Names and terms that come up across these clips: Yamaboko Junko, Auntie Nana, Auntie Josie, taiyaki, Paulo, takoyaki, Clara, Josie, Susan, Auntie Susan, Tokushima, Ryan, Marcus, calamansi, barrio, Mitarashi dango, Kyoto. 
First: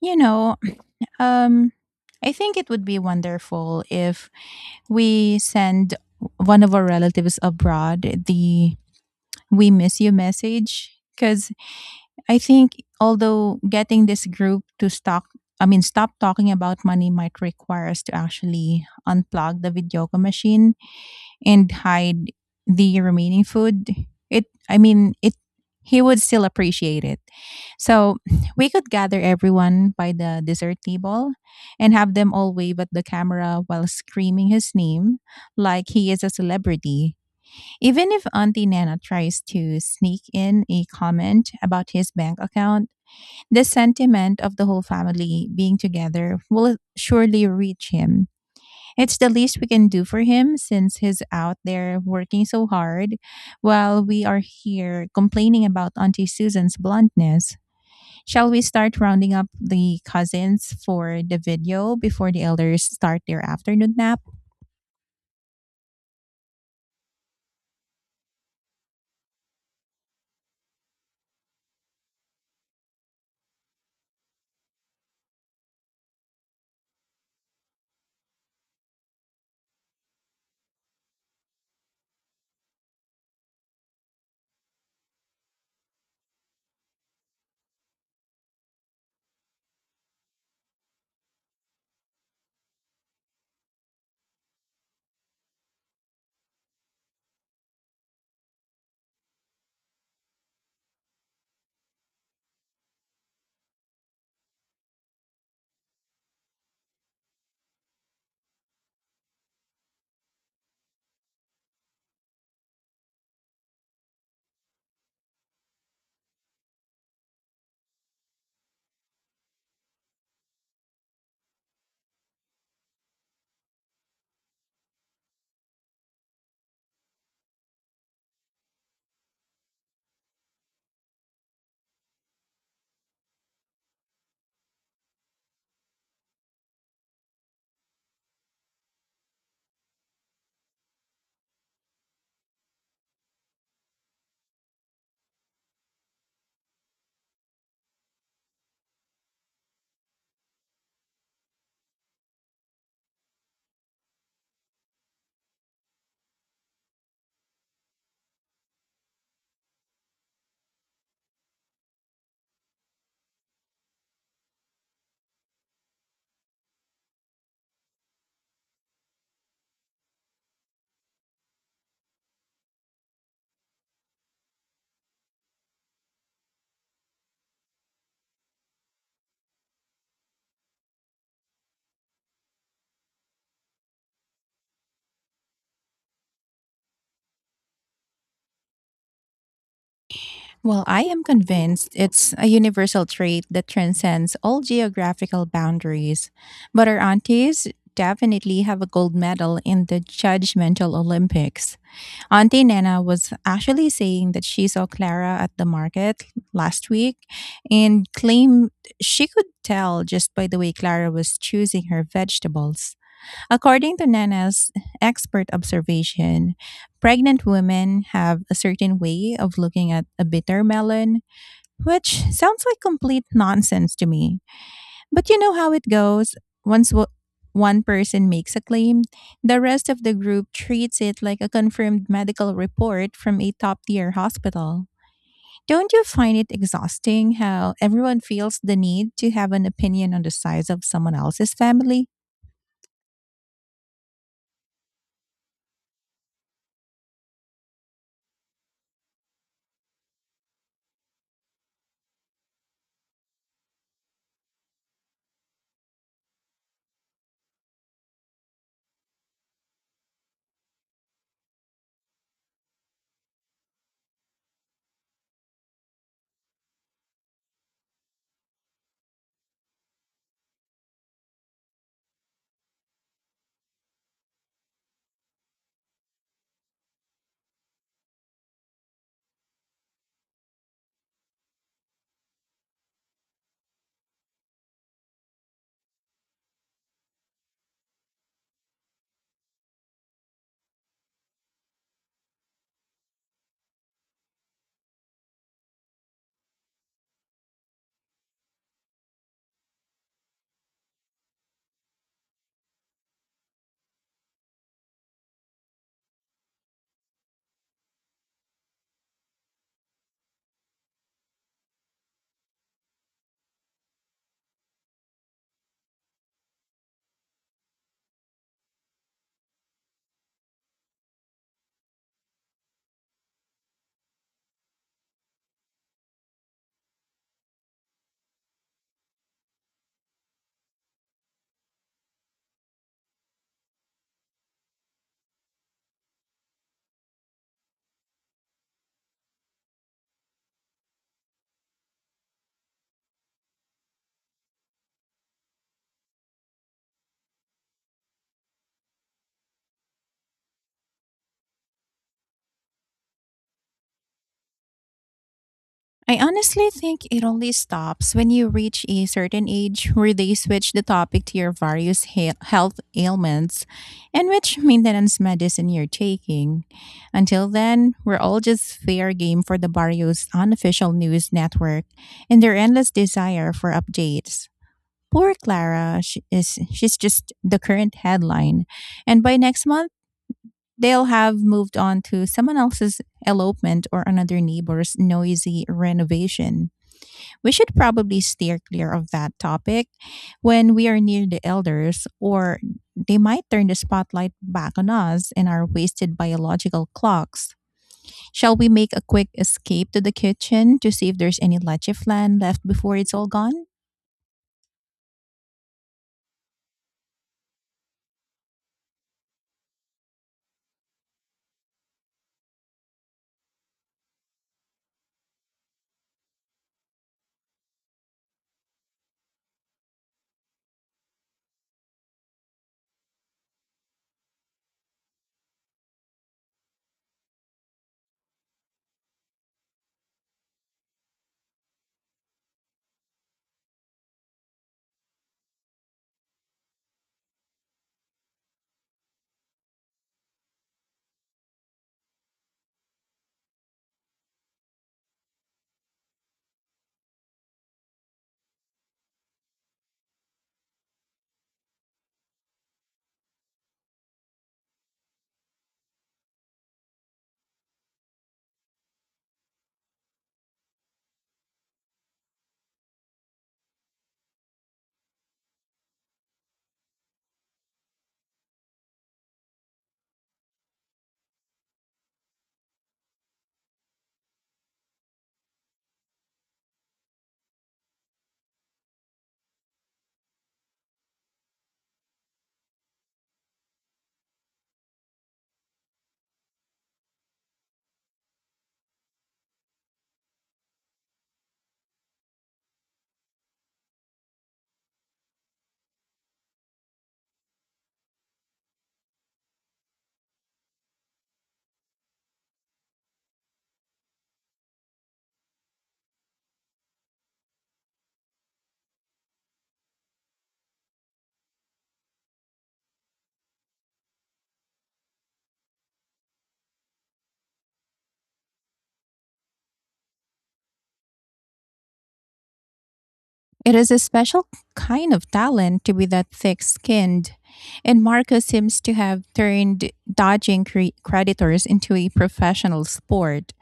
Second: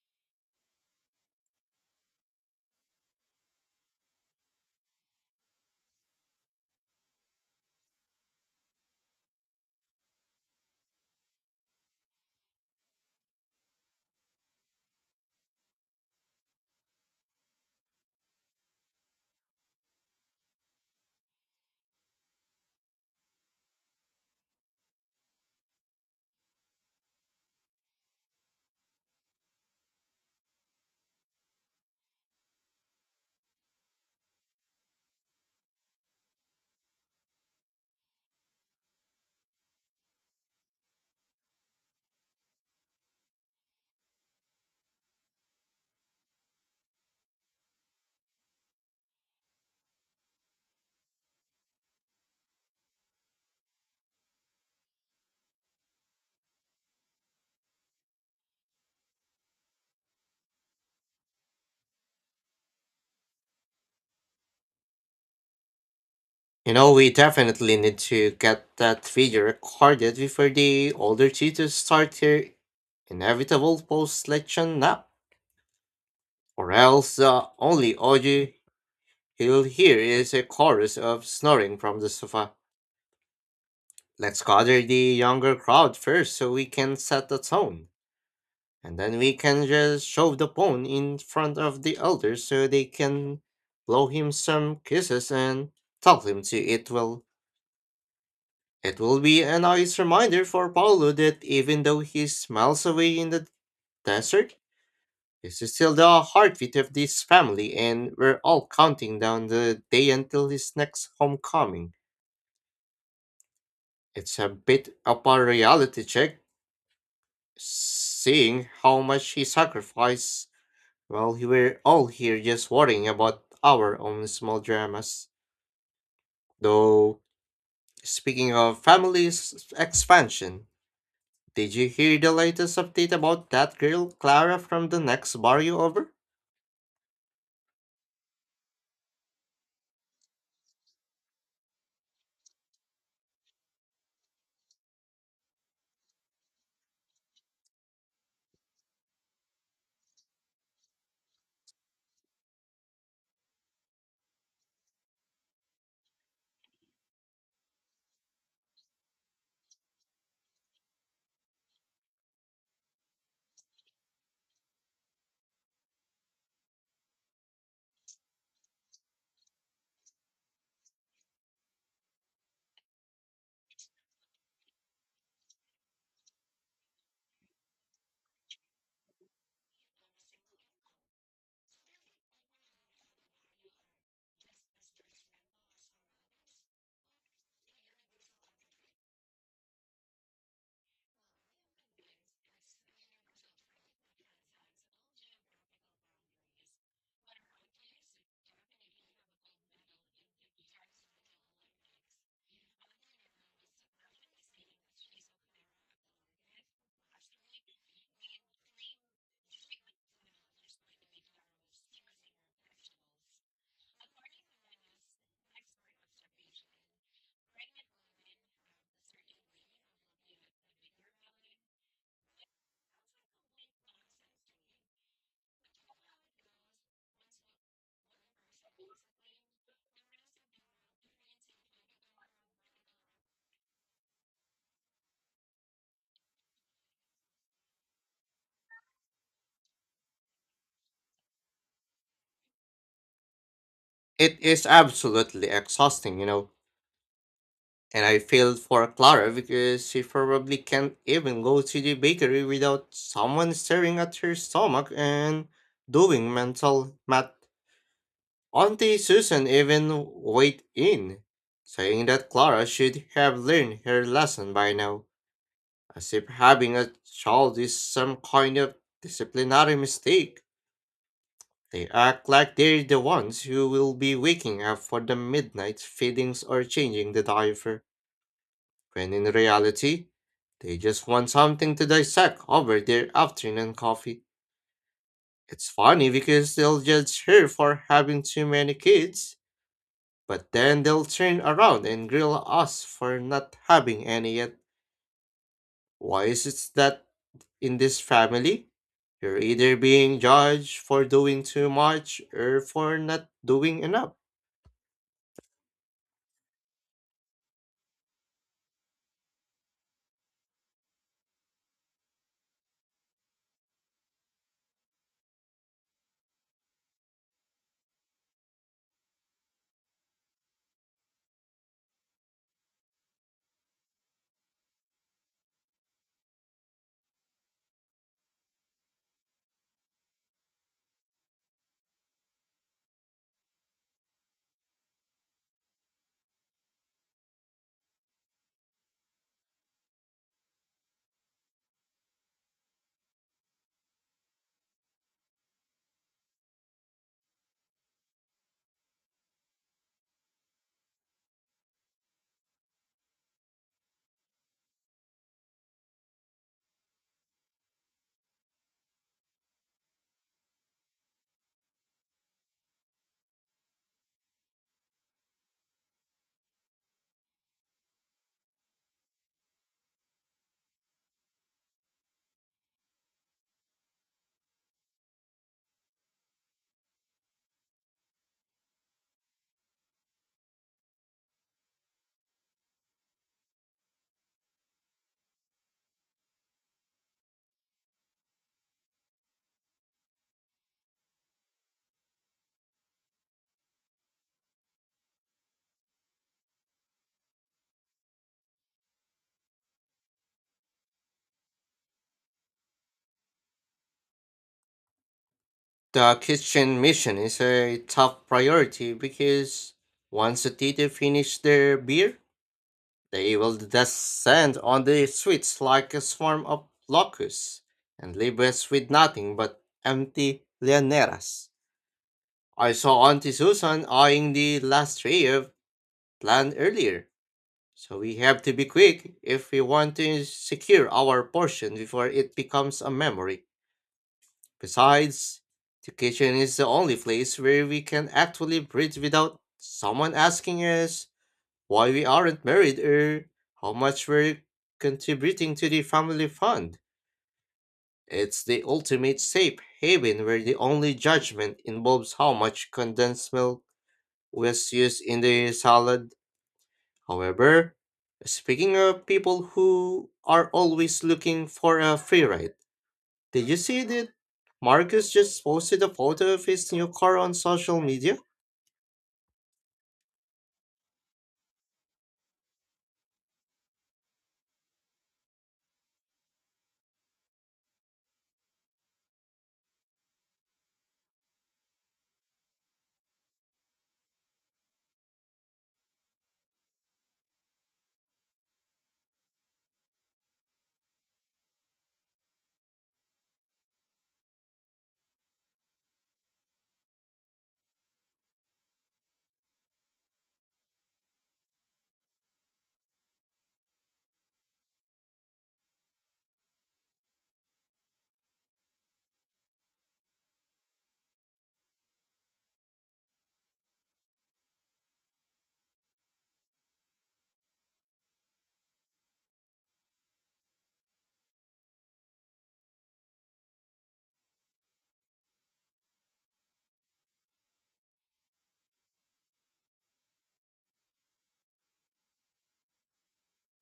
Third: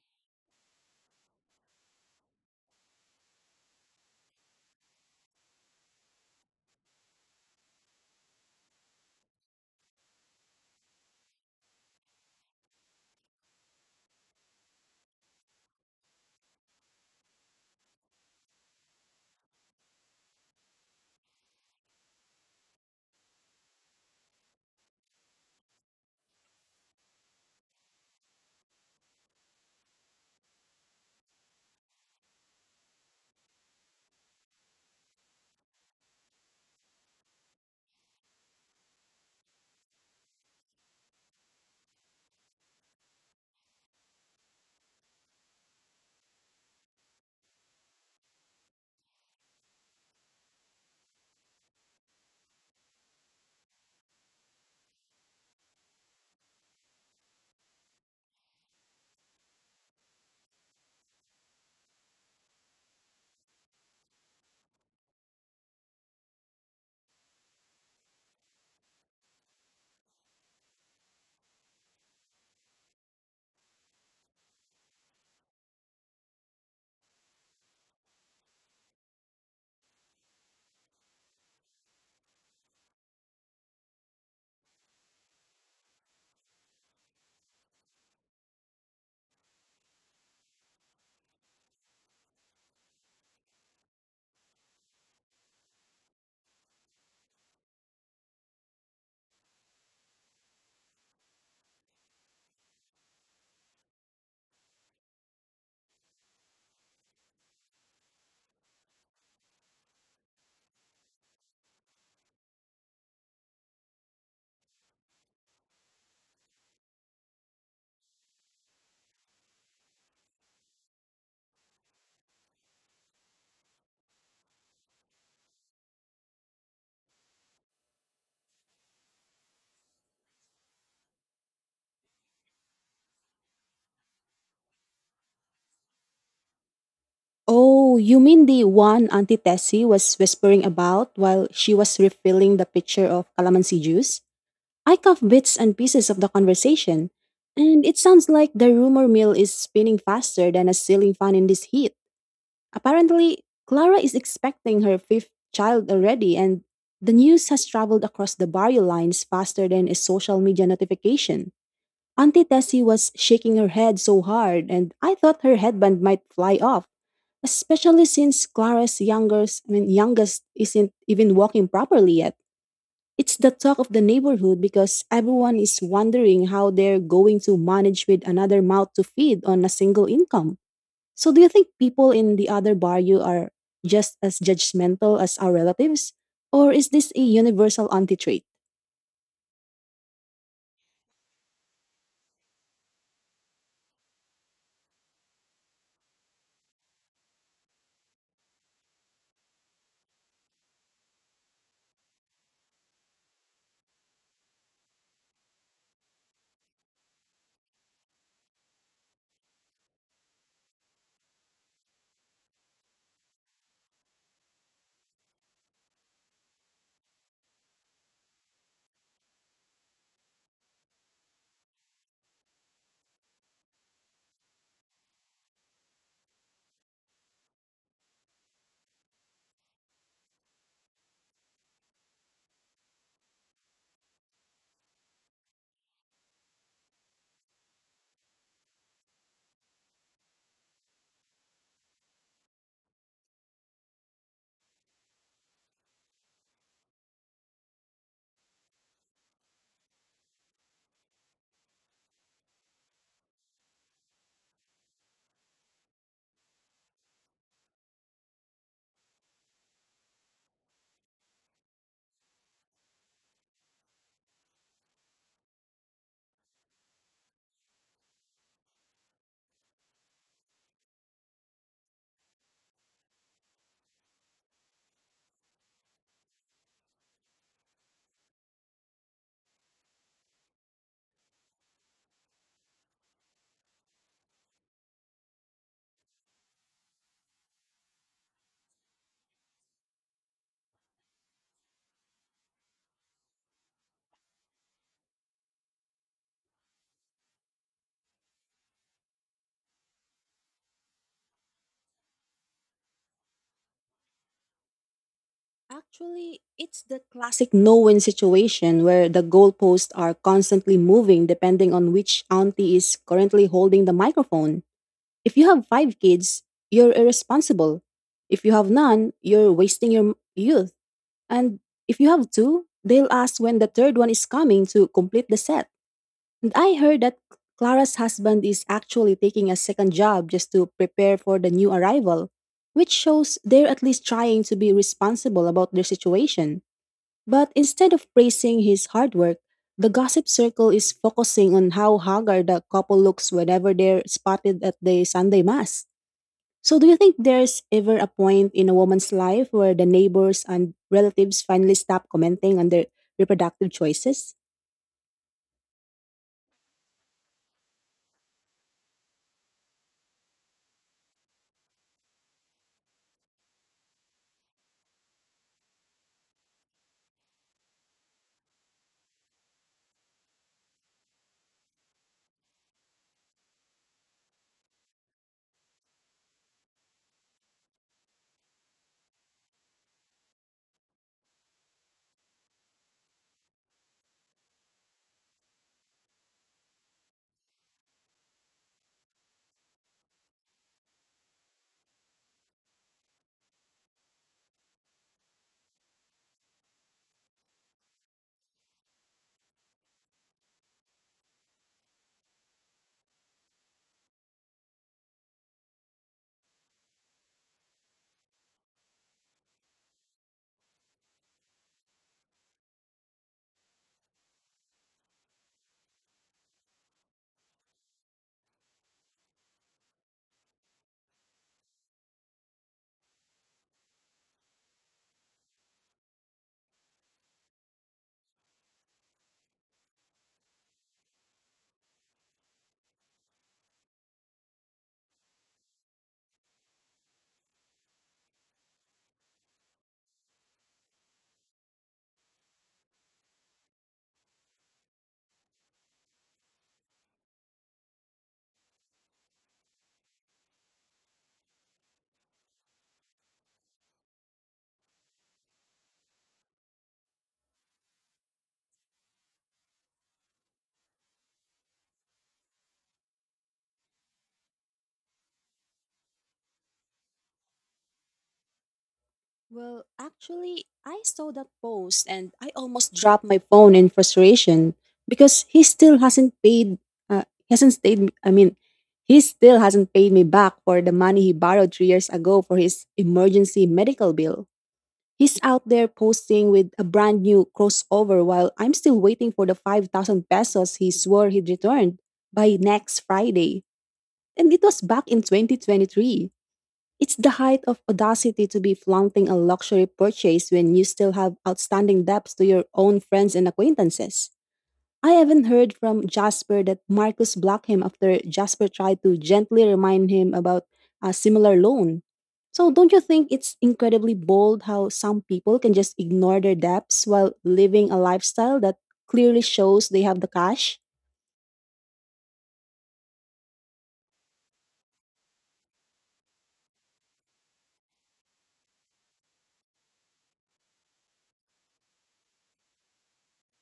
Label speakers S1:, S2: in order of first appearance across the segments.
S1: You know, um, I think it would be wonderful if we send one of our relatives abroad the "we miss you" message. Because I think, although getting this group to stop, I mean, stop talking about money might require us to actually unplug the videoca machine and hide the remaining food, it I mean it he would still appreciate it. So we could gather everyone by the dessert table and have them all wave at the camera while screaming his name like he is a celebrity. Even if Auntie Nana tries to sneak in a comment about his bank account, the sentiment of the whole family being together will surely reach him. It's the least we can do for him since he's out there working so hard while we are here complaining about Auntie Susan's bluntness. Shall we start rounding up the cousins for the video before the elders start their afternoon nap?
S2: You know, we definitely need to get that video recorded before the older tutors start their inevitable post-selection nap, or else the only audio he'll hear is a chorus of snoring from the sofa. Let's gather the younger crowd first so we can set the tone, and then we can just shove the phone in front of the elder so they can blow him some kisses and tell him to eat well. It will be a nice reminder for Paulo that even though he smiles away in the desert, this is still the heartbeat of this family, and we're all counting down the day until his next homecoming. It's a bit of a reality check, seeing how much he sacrificed while we were all here just worrying about our own small dramas. Though, speaking of families expansion, did you hear the latest update about that girl, Clara, from the next barrio over?
S3: Oh, you mean the one Auntie Tessie was whispering about while she was refilling the pitcher of calamansi juice? I caught bits and pieces of the conversation, and it sounds like the rumor mill is spinning faster than a ceiling fan in this heat. Apparently, Clara is expecting her fifth child already, and the news has traveled across the barrio lines faster than a social media notification. Auntie Tessie was shaking her head so hard, and I thought her headband might fly off especially since Clara's youngest, youngest isn't even walking properly yet. It's the talk of the neighborhood because everyone is wondering how they're going to manage with another mouth to feed on a single income. So, do you think people in the other barrio are just as judgmental as our relatives? Or is this a universal auntie trait?
S1: Well, I am convinced it's a universal trait that transcends all geographical boundaries. But our aunties definitely have a gold medal in the judgmental Olympics. Auntie Nana was actually saying that she saw Clara at the market last week and claimed she could tell just by the way Clara was choosing her vegetables. According to Nana's expert observation, pregnant women have a certain way of looking at a bitter melon, which sounds like complete nonsense to me. But you know how it goes. Once one person makes a claim, the rest of the group treats it like a confirmed medical report from a top tier hospital. Don't you find it exhausting how everyone feels the need to have an opinion on the size of someone else's family?
S2: It is absolutely exhausting, you know. And I feel for Clara because she probably can't even go to the bakery without someone staring at her stomach and doing mental math. Auntie Susan even weighed in, saying that Clara should have learned her lesson by now, as if having a child is some kind of disciplinary mistake. They act like they're the ones who will be waking up for the midnight feedings or changing the diaper, when in reality, they just want something to dissect over their afternoon coffee. It's funny because they'll judge her for having too many kids, but then they'll turn around and grill us for not having any yet. Why is it that in this family, you're either being judged for doing too much or for not doing enough?
S3: Actually, it's the classic no win situation where the goalposts are constantly moving depending on which auntie is currently holding the microphone. If you have five kids, you're irresponsible. If you have none, you're wasting your youth. And if you have two, they'll ask when the third one is coming to complete the set. And I heard that Clara's husband is actually taking a second job just to prepare for the new arrival, which shows they're at least trying to be responsible about their situation. But instead of praising his hard work, the gossip circle is focusing on how haggard the couple looks whenever they're spotted at the Sunday Mass. So, do you think there's ever a point in a woman's life where the neighbors and relatives finally stop commenting on their reproductive choices?
S1: I honestly think it only stops when you reach a certain age where they switch the topic to your various health ailments and which maintenance medicine you're taking. Until then, we're all just fair game for the barrio's unofficial news network and their endless desire for updates. Poor Clara, she's just the current headline, and by next month they'll have moved on to someone else's elopement or another neighbor's noisy renovation. We should probably steer clear of that topic when we are near the elders, or they might turn the spotlight back on us and our wasted biological clocks. Shall we make a quick escape to the kitchen to see if there's any leche flan left before it's all gone?
S2: The kitchen mission is a top priority because once the teacher finish their beer, they will descend on the streets like a swarm of locusts and leave us with nothing but empty llaneras. I saw Auntie Susan eyeing the last tray of plant earlier, so we have to be quick if we want to secure our portion before it becomes a memory. Besides, the kitchen is the only place where we can actually breathe without someone asking us why we aren't married or how much we're contributing to the family fund. It's the ultimate safe haven where the only judgment involves how much condensed milk was used in the salad. However, speaking of people who are always looking for a free ride, did you see that Marcus just posted a photo of his new car on social media?
S3: Well, actually, I saw that post and I almost dropped my phone in frustration because he still hasn't paid. He hasn't stayed. I mean, he still hasn't paid me back for the money he borrowed 3 years ago for his emergency medical bill. He's out there posting with a brand new crossover while I'm still waiting for the 5,000 pesos he swore he'd returned by next Friday. And it was back in 2023. It's the height of audacity to be flaunting a luxury purchase when you still have outstanding debts to your own friends and acquaintances. I haven't heard from Jasper that Marcus blocked him after Jasper tried to gently remind him about a similar loan. So, don't you think it's incredibly bold how some people can just ignore their debts while living a lifestyle that clearly shows they have the cash?
S1: It is a special kind of talent to be that thick skinned, and Marcus seems to have turned dodging creditors into a professional sport.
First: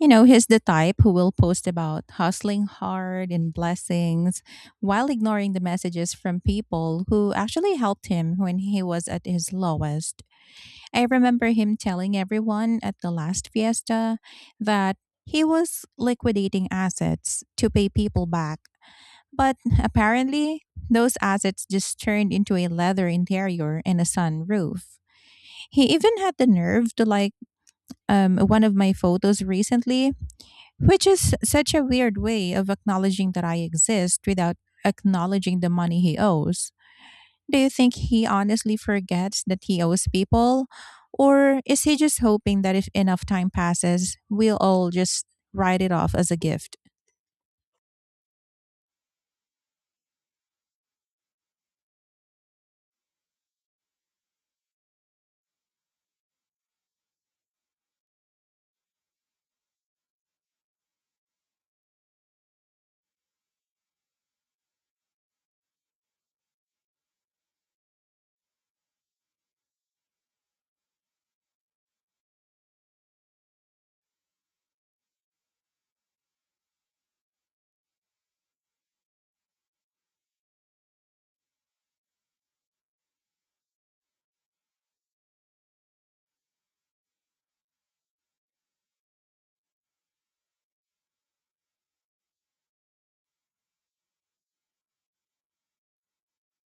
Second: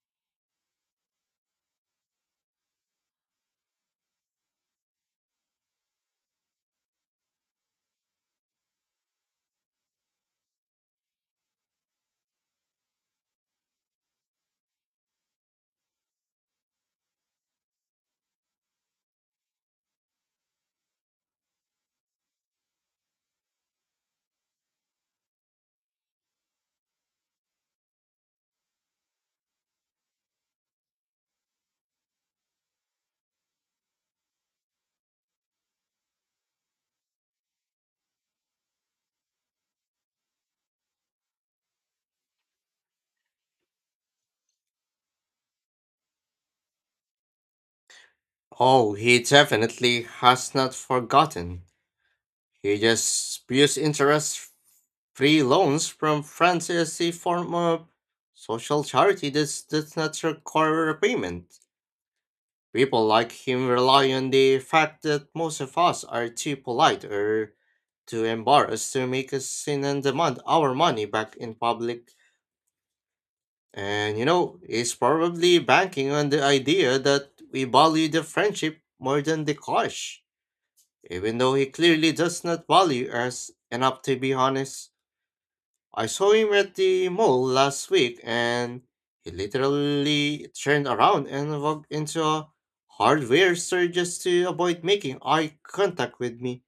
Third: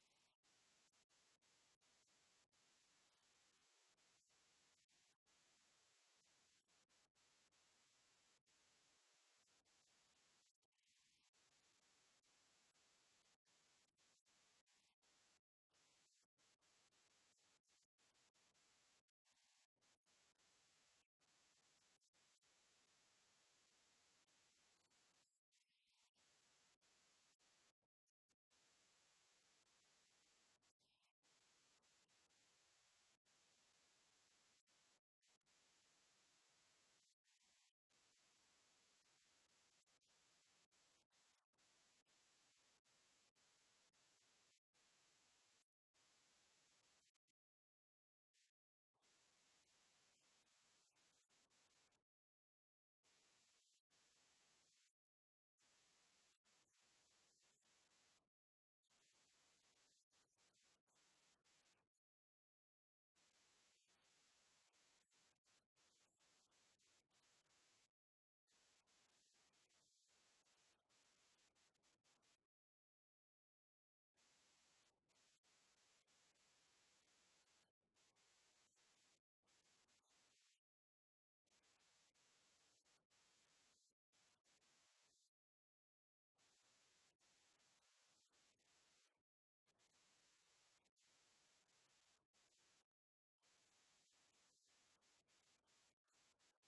S1: You know, he's the type who will post about hustling hard and blessings while ignoring the messages from people who actually helped him when he was at his lowest. I remember him telling everyone at the last fiesta that he was liquidating assets to pay people back. But apparently, those assets just turned into a leather interior and a sunroof. He even had the nerve to like one of my photos recently, which is such a weird way of acknowledging that I exist without acknowledging the money he owes. Do you think he honestly forgets that he owes people? Or is he just hoping that if enough time passes, we'll all just write it off as a gift?
S2: Oh, he definitely has not forgotten. He just spews interest free loans from France as a form of social charity that does not require repayment. People like him rely on the fact that most of us are too polite or too embarrassed to make a scene and demand our money back in public. And you know, it's probably banking on the idea that we value the friendship more than the cash, even though he clearly does not value us enough to be honest. I saw him at the mall last week and he literally turned around and walked into a hardware store just to avoid making eye contact with me.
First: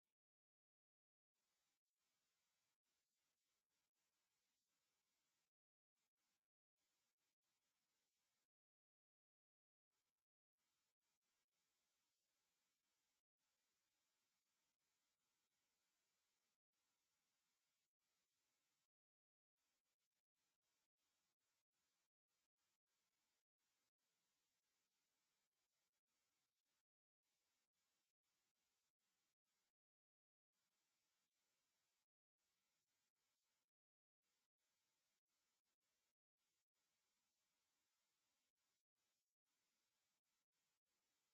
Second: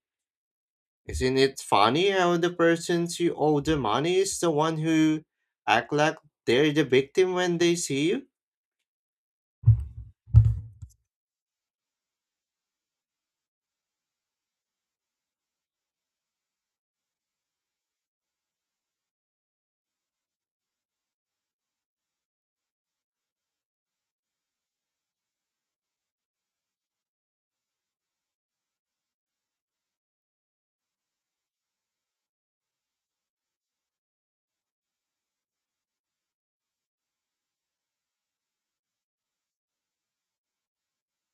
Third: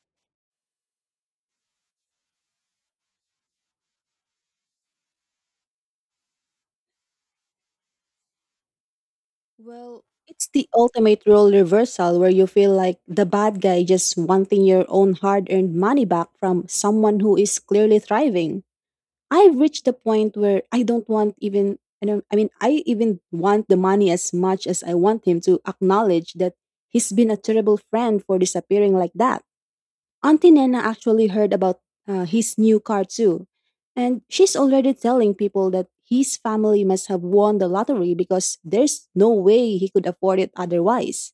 S2: Isn't it funny how the person who owe the money is the one who act like they're the victim when they see you?
S3: Well, it's the ultimate role reversal where you feel like the bad guy just wanting your own hard earned money back from someone who is clearly thriving. I've reached the point where I don't want even I don't I mean I even want the money as much as I want him to acknowledge that he's been a terrible friend for disappearing like that. Auntie Nena actually heard about his new car too, and she's already telling people that his family must have won the lottery because there's no way he could afford it otherwise.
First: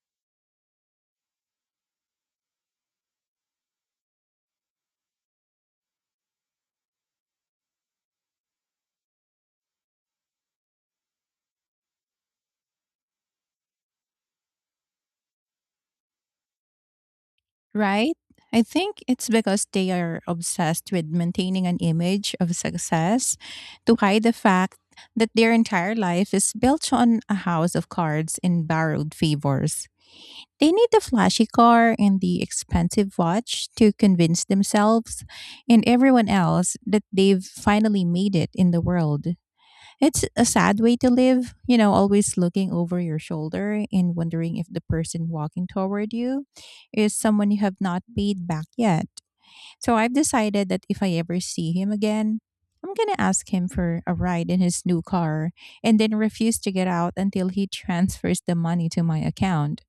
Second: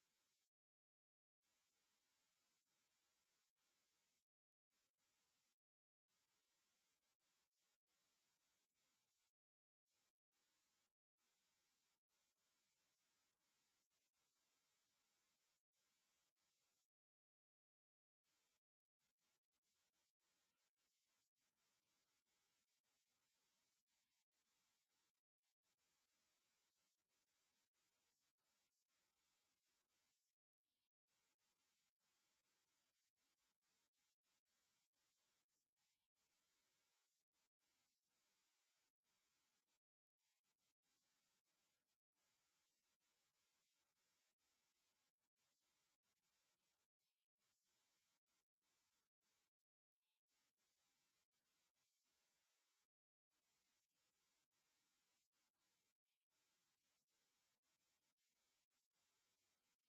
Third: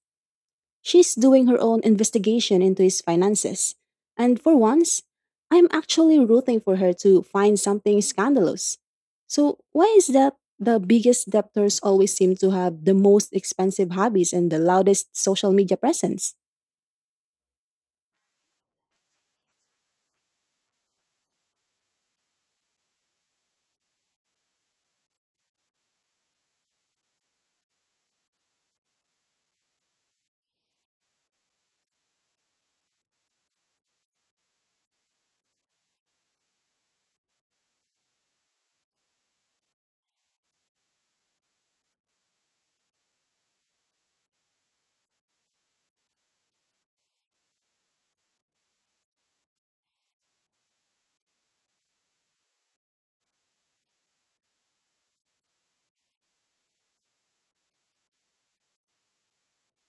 S3: She's doing her own investigation into his finances. And for once, I'm actually rooting for her to find something scandalous. So, why is that the biggest debtors always seem to have the most expensive hobbies and the loudest social media presence?
S1: Right? I think it's because they are obsessed with maintaining an image of success to hide the fact that their entire life is built on a house of cards and borrowed favors. They need the flashy car and the expensive watch to convince themselves and everyone else that they've finally made it in the world. It's a sad way to live, you know, always looking over your shoulder and wondering if the person walking toward you is someone you have not paid back yet. So I've decided that if I ever see him again, I'm going to ask him for a ride in his new car and then refuse to get out until he transfers the money to my account.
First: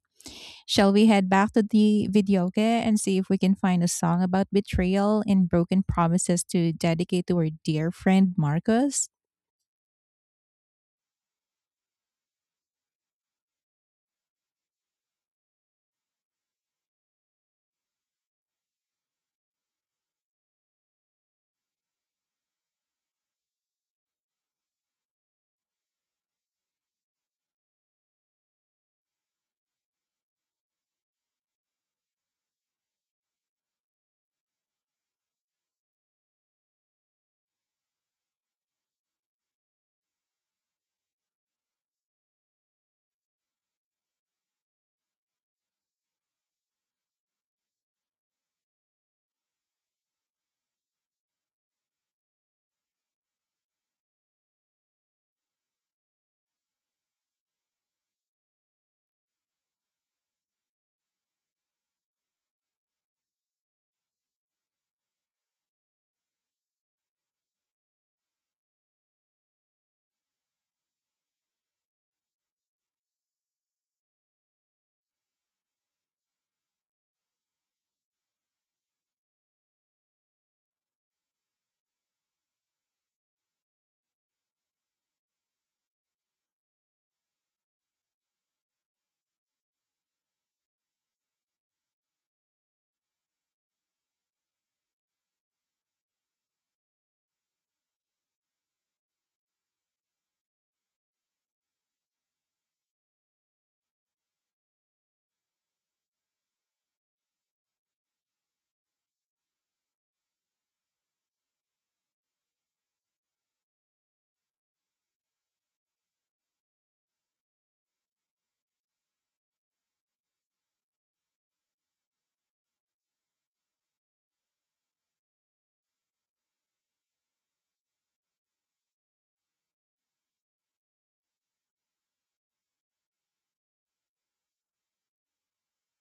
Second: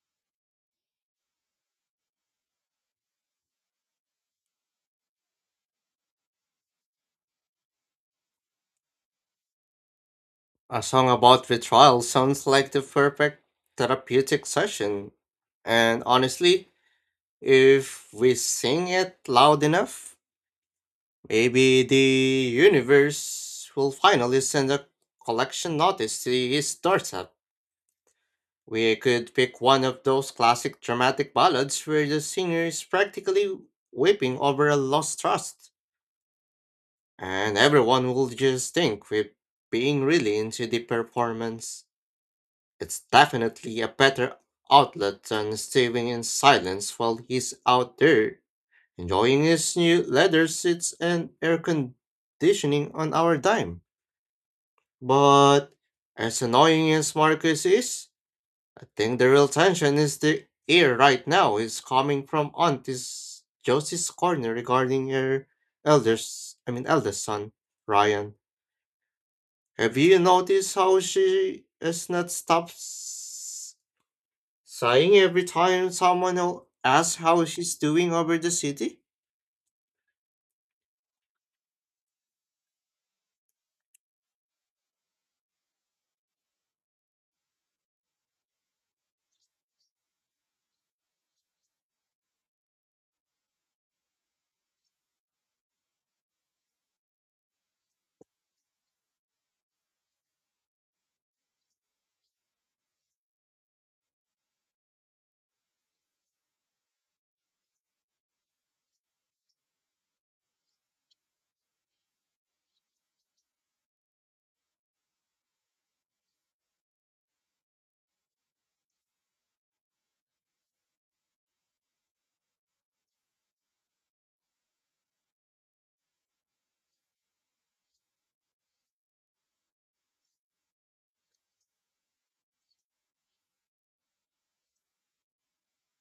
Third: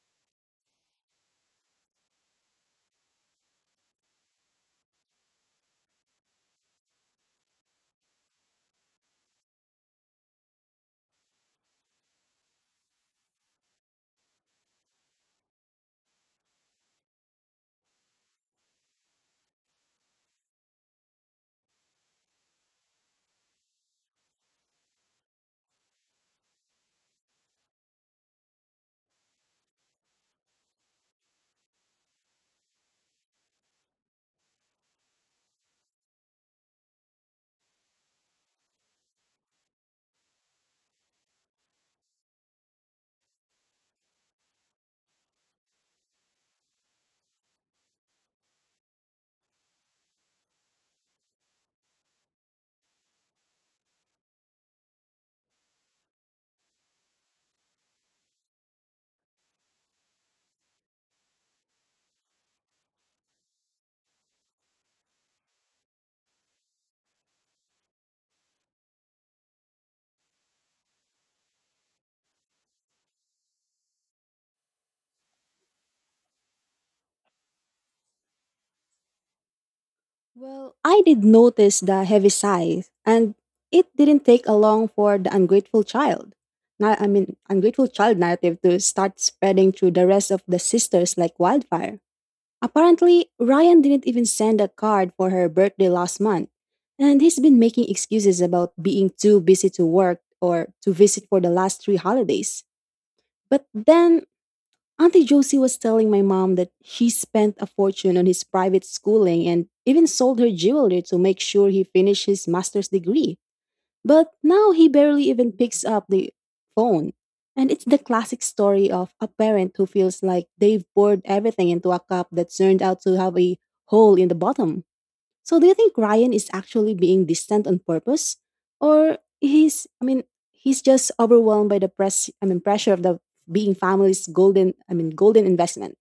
S1: Shall we head back to the videoke and see if we can find a song about betrayal and broken promises to dedicate to our dear friend Marcus?
S2: A song about withdrawal sounds like the perfect therapeutic session. And honestly, if we sing it loud enough, maybe the universe will finally send a collection notice to his doorstep. We could pick one of those classic dramatic ballads where the singer is practically weeping over a lost trust, and everyone will just think we're being really into the performance. It's definitely a better outlet than staying in silence while he's out there enjoying his new leather seats and air conditioning on our dime. But as annoying as Marcus is, I think the real tension is the air right now is coming from Auntie's Josie's corner regarding her elders I mean eldest son, Ryan. Have you noticed how she has not stopped sighing every time someone asks how she's doing over the city?
S3: Well, I did notice the heavy sigh, and it didn't take a long for the ungrateful child. Now, I mean, ungrateful child narrative to start spreading through the rest of the sisters like wildfire. Apparently, Ryan didn't even send a card for her birthday last month, and he's been making excuses about being too busy to work or to visit for the last three holidays. But then, Auntie Josie was telling my mom that she spent a fortune on his private schooling and even sold her jewelry to make sure he finished his master's degree. But now he barely even picks up the phone. And it's the classic story of a parent who feels like they've poured everything into a cup that turned out to have a hole in the bottom. So do you think Ryan is actually being distant on purpose? Or he's just overwhelmed by the pressure of the being family's golden I mean golden investment.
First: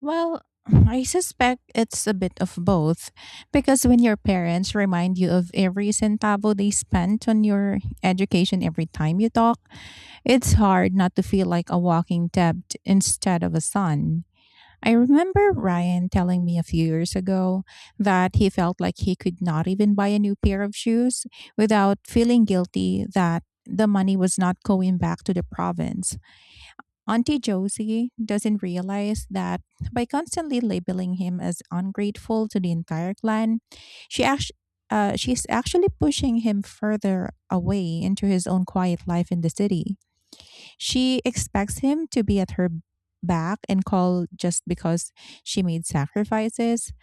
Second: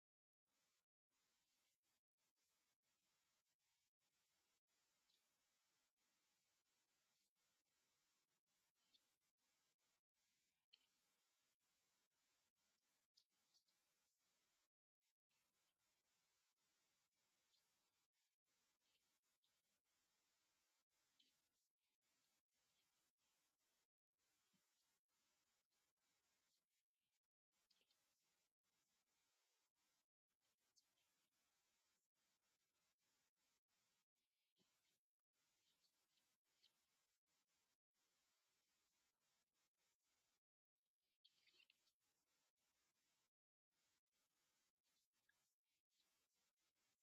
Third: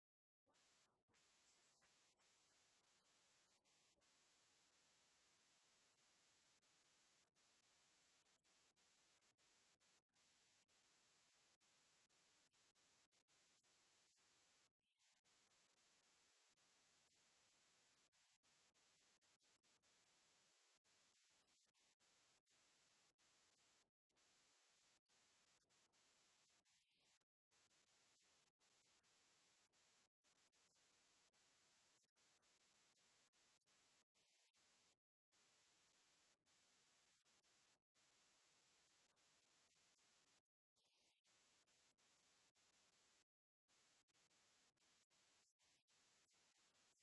S1: Well, I suspect it's a bit of both, because when your parents remind you of every centavo they spent on your education every time you talk, it's hard not to feel like a walking debt instead of a son. I remember Ryan telling me a few years ago that he felt like he could not even buy a new pair of shoes without feeling guilty that the money was not going back to the province. Auntie Josie doesn't realize that by constantly labeling him as ungrateful to the entire clan, she act- she's actually pushing him further away into his own quiet life in the city. She expects him to be at her back and call just because she made sacrifices,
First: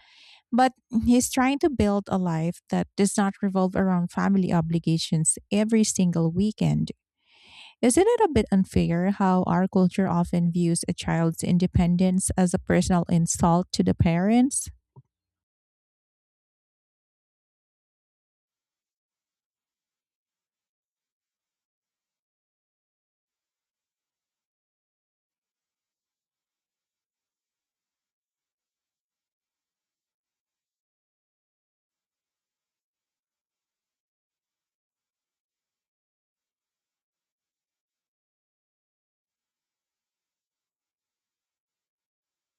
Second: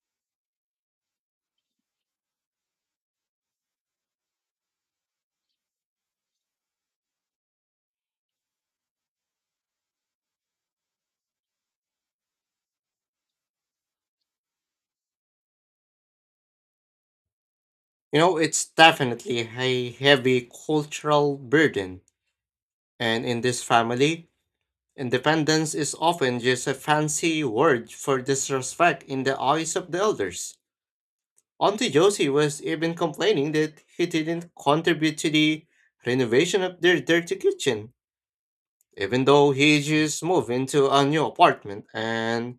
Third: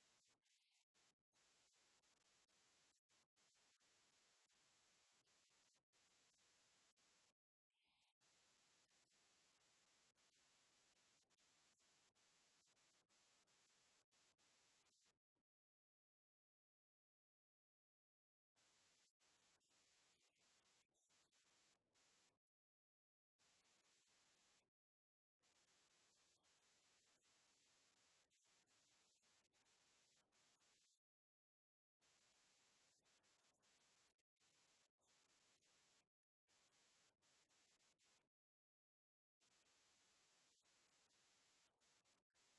S1: but he's trying to build a life that does not revolve around family obligations every single weekend. Isn't it a bit unfair how our culture often views a child's independence as a personal insult to the parents?
S2: You know, it's definitely a heavy cultural burden. And in this family, independence is often just a fancy word for disrespect in the eyes of the elders. Auntie Josie was even complaining that he didn't contribute to the renovation of their dirty kitchen even though he just moved into a new apartment and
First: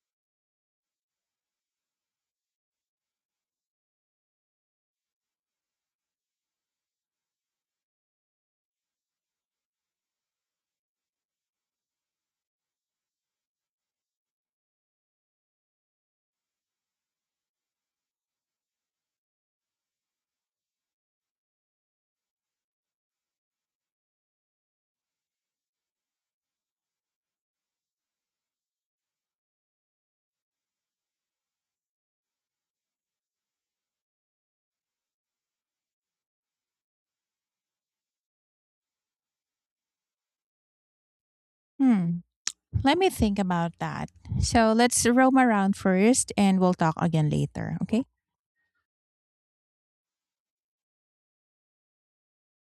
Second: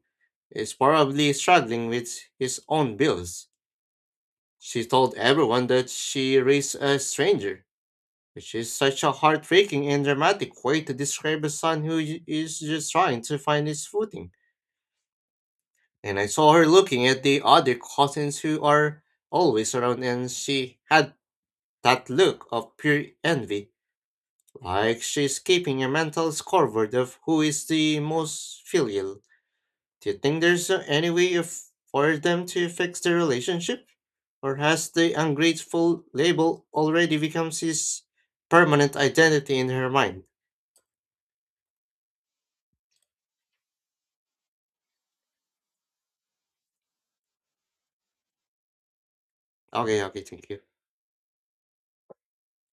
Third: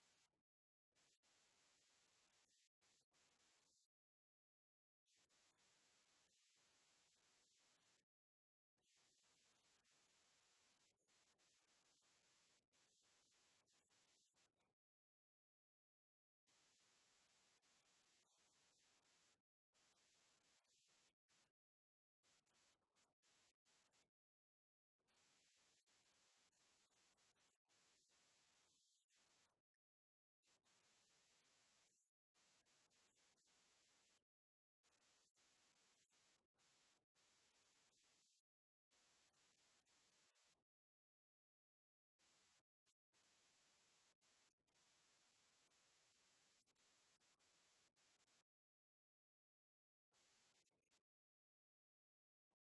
S2: is probably struggling with his own bills. She told everyone that she raised a stranger, which is such a heartbreaking and dramatic way to describe a son who is just trying to find his footing. And I saw her looking at the other cousins who are always around, and she had that look of pure envy, like she's keeping a mental scoreboard of who is the most filial. Do you think there's any way of, for them to fix the relationship? Or has the ungrateful label already become his permanent identity in her mind?
S1: Hmm, let me think about that. So let's roam around first and we'll talk again later, okay?
S2: Okay, okay, thank you.